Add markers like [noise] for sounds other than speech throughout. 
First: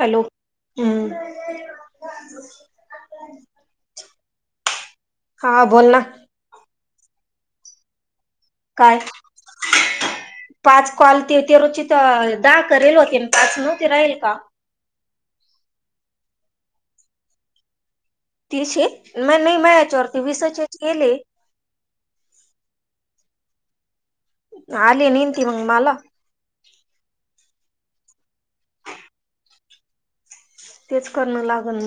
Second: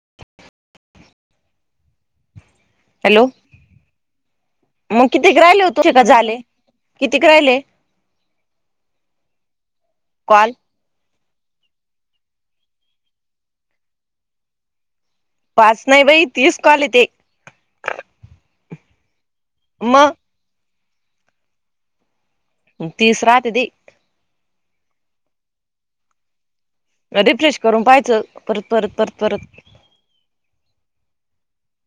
Hello हम्म. Hello मग कितीक हा राहिले बोल होतु ना का झाले? किती क राहिले? काय कॉल पाच कॉल. ते रुचित दहा करेल होते पाच नव्ह ते राहील का? वाच नाही बाई तीस कॉल ते तीनशे नाही माहया याच्यावरती मग विसच यांचे येल आहे. तिस राहतं ते आली नेनती मग मला. रिफ्रेश करून पायचं परत परत परत परत तेच करणं लागत.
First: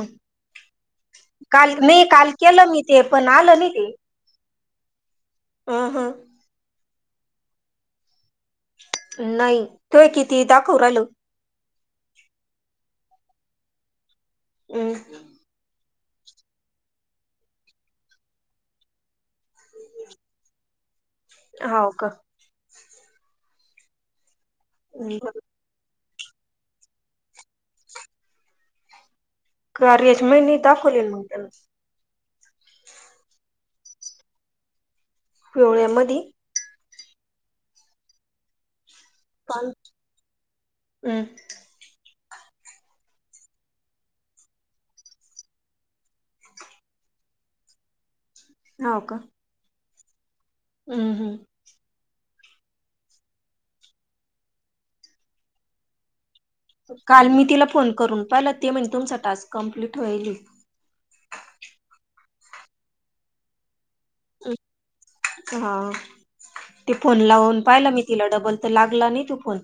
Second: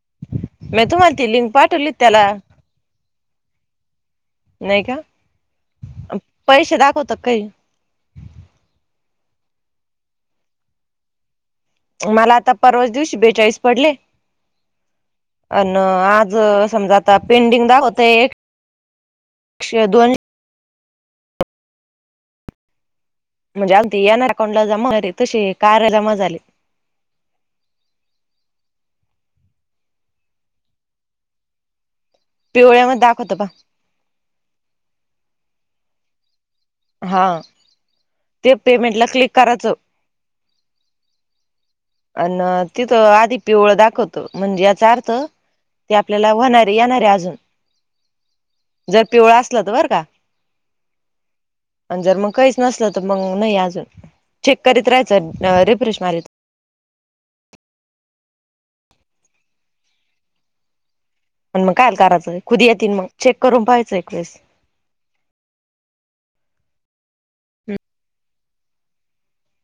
मी तुम्हाला ती लिंक काल पाठवली मी त्याला काल केलं मी ते पण आलं नाही ते नाही का अ ह पैसे दाखवतात काही नाही तूय किती दाखव राहलो. मला आता परवाज दिवशी बेचाळीस पडले. हम्. अन आज समजा आता पेंडिंग दाखवत एकशे दोन हो का. म्हणजे अगदी ये ना अकांटला जमा झाले तशी कार्याला जमा झाले. कार्याची माहि नाही दाखवलेल मग त्यान. पिवळ्या वर दाखवत का. पिवळ्या मधी. हा ते पेमेंट ला पा हम्. अनं तिथं आधी पिवळ दाखवतो म्हणजे याचा अर्थ ते आपल्याला होणारे येणारे अजून हो जर का पिवळा असल तर बरं का. हम्म हम्म. जर मग काहीच नसल तर मग नाही अजून चेक करीत राहायचं रिफ्रेश मारीत काल मी तिला फोन करून पाहिलं ते म्हणे तुमचा टास्क कंप्लीट होईल पण मग कायल करायचंय खुध ही येतील मंग चेक करून पाहायचं एक वेळेस हा ते फोन लावून पाहिला मी तिला डबल तर लागला नाही तो फोन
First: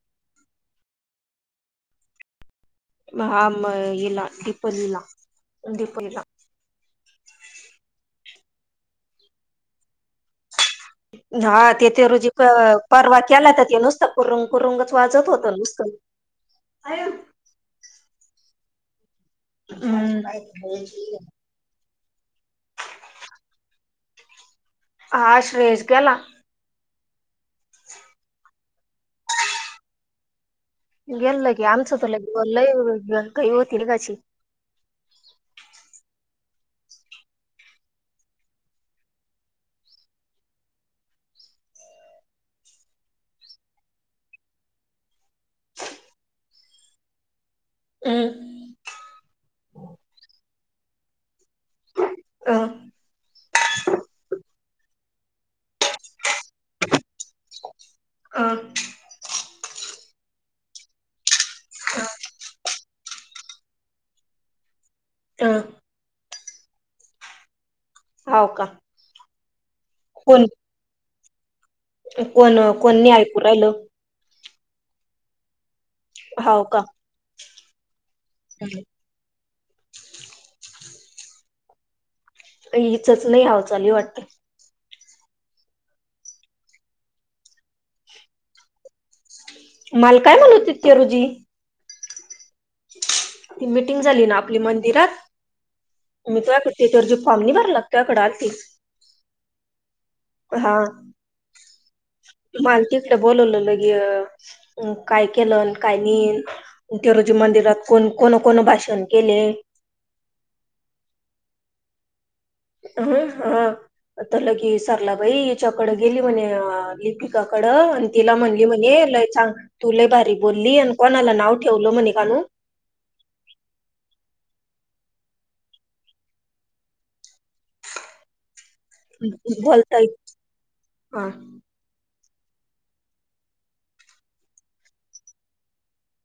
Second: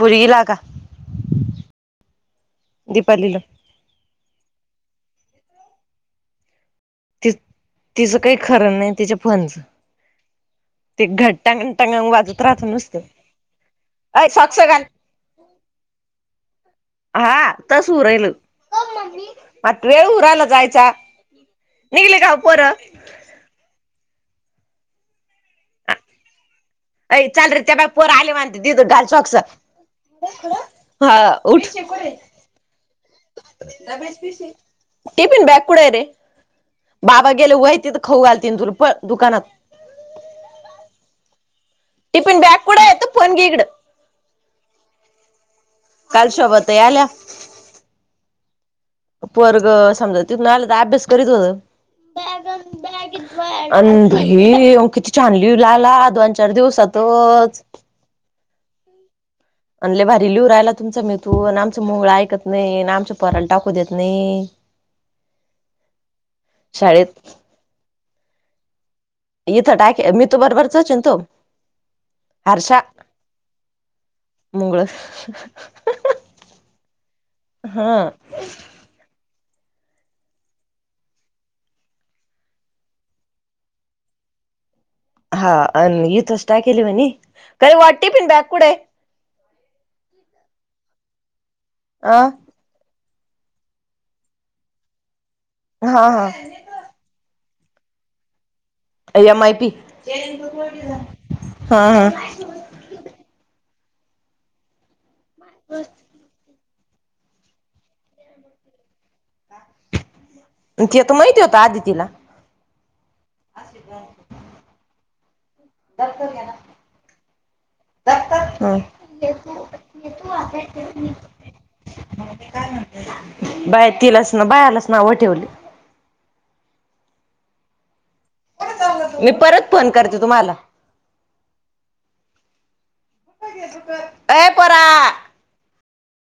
पुर इला का दीपालीला आम हिला दिपालीला दिपालीला ती तिजं काही खरं नाही तिच्या फोनचं ते घट हा टांगण तेथे टांगण रोजी वाजत राहत नुसतं परवा केलाता ते नुसतं अय कुरुंग सॉक्स घाल कुरुंगच वाजत होतं नुसत हा आत्ताच होऊ राहिलं [unintelligible] वेळ हम्म उरायला जायचा निघले का ओ पोरं हा श्रेयस गेला ऐ चाल रे त्या बाय पोरं आलेल म्हंत दि तो घाल सॉक्स हा गेल उठ लगे आमचं तर लगे लय घाई होती लगाची टिफिन बॅग कुठंय रे बाबा गेले व्हय तीथ खाऊ घालतील तुला पळ दुकानात [inaudible] टिफिन बॅग कुठंय तो फोन घे हिकडं काल शोभा ताई आल्या हम पोरगं समजा तिथनं आला तर अभ्यास करीत होत अह अन भई किती ह्यो छान लिहु लागला दोन चार दिवसातच [inaudible] अ अन लय भारी लिहू राहिला तुमचा मिथुन आमचं मोगळ ऐकत नाही ना आमच्या पोराला टाकू देत नाही अ शाळेत हाव का इथं टाके मिथुन कोण बरोबरचाच हाय ना तो कोण कोणी नाही ऐकू राहिलं मुंगळं हाव का हा हिचच नाही हाव चालली वाटत हा आणि इथंच टाकीला म्हणे काही वा टिफीन बॅग कुठंय मल काय म्हणत हुती ती रुजी आह ती मिटिंग झाली ना आपली मंदिरात हा हा मी तर त्याच्यावर जो फॉर्म नाही भरला मी आत्याकडं आलती एम आय पी हा हा हा. मला तिकडं बोलवलंल एक हे अन काय केलं अन काय नाही ते रोजी मंदिरात कोण कोण कोण भाषण केले तिथं माहिती होता आदितीला ह हा अतरलं की सरलाबाई हिच्याकडं गेली म्हणे लिपिकाकडं आणि तिला म्हणली हम्म. म्हणे हे लय छान तू लय भारी बोलली अन कोणाला नाव ठेवलं म्हणे कानू बाय तिलाच ना भयालाच नावं ठेवली मी परत फोन बोलता करते तुम्हाला हा [inaudible] ए पोरा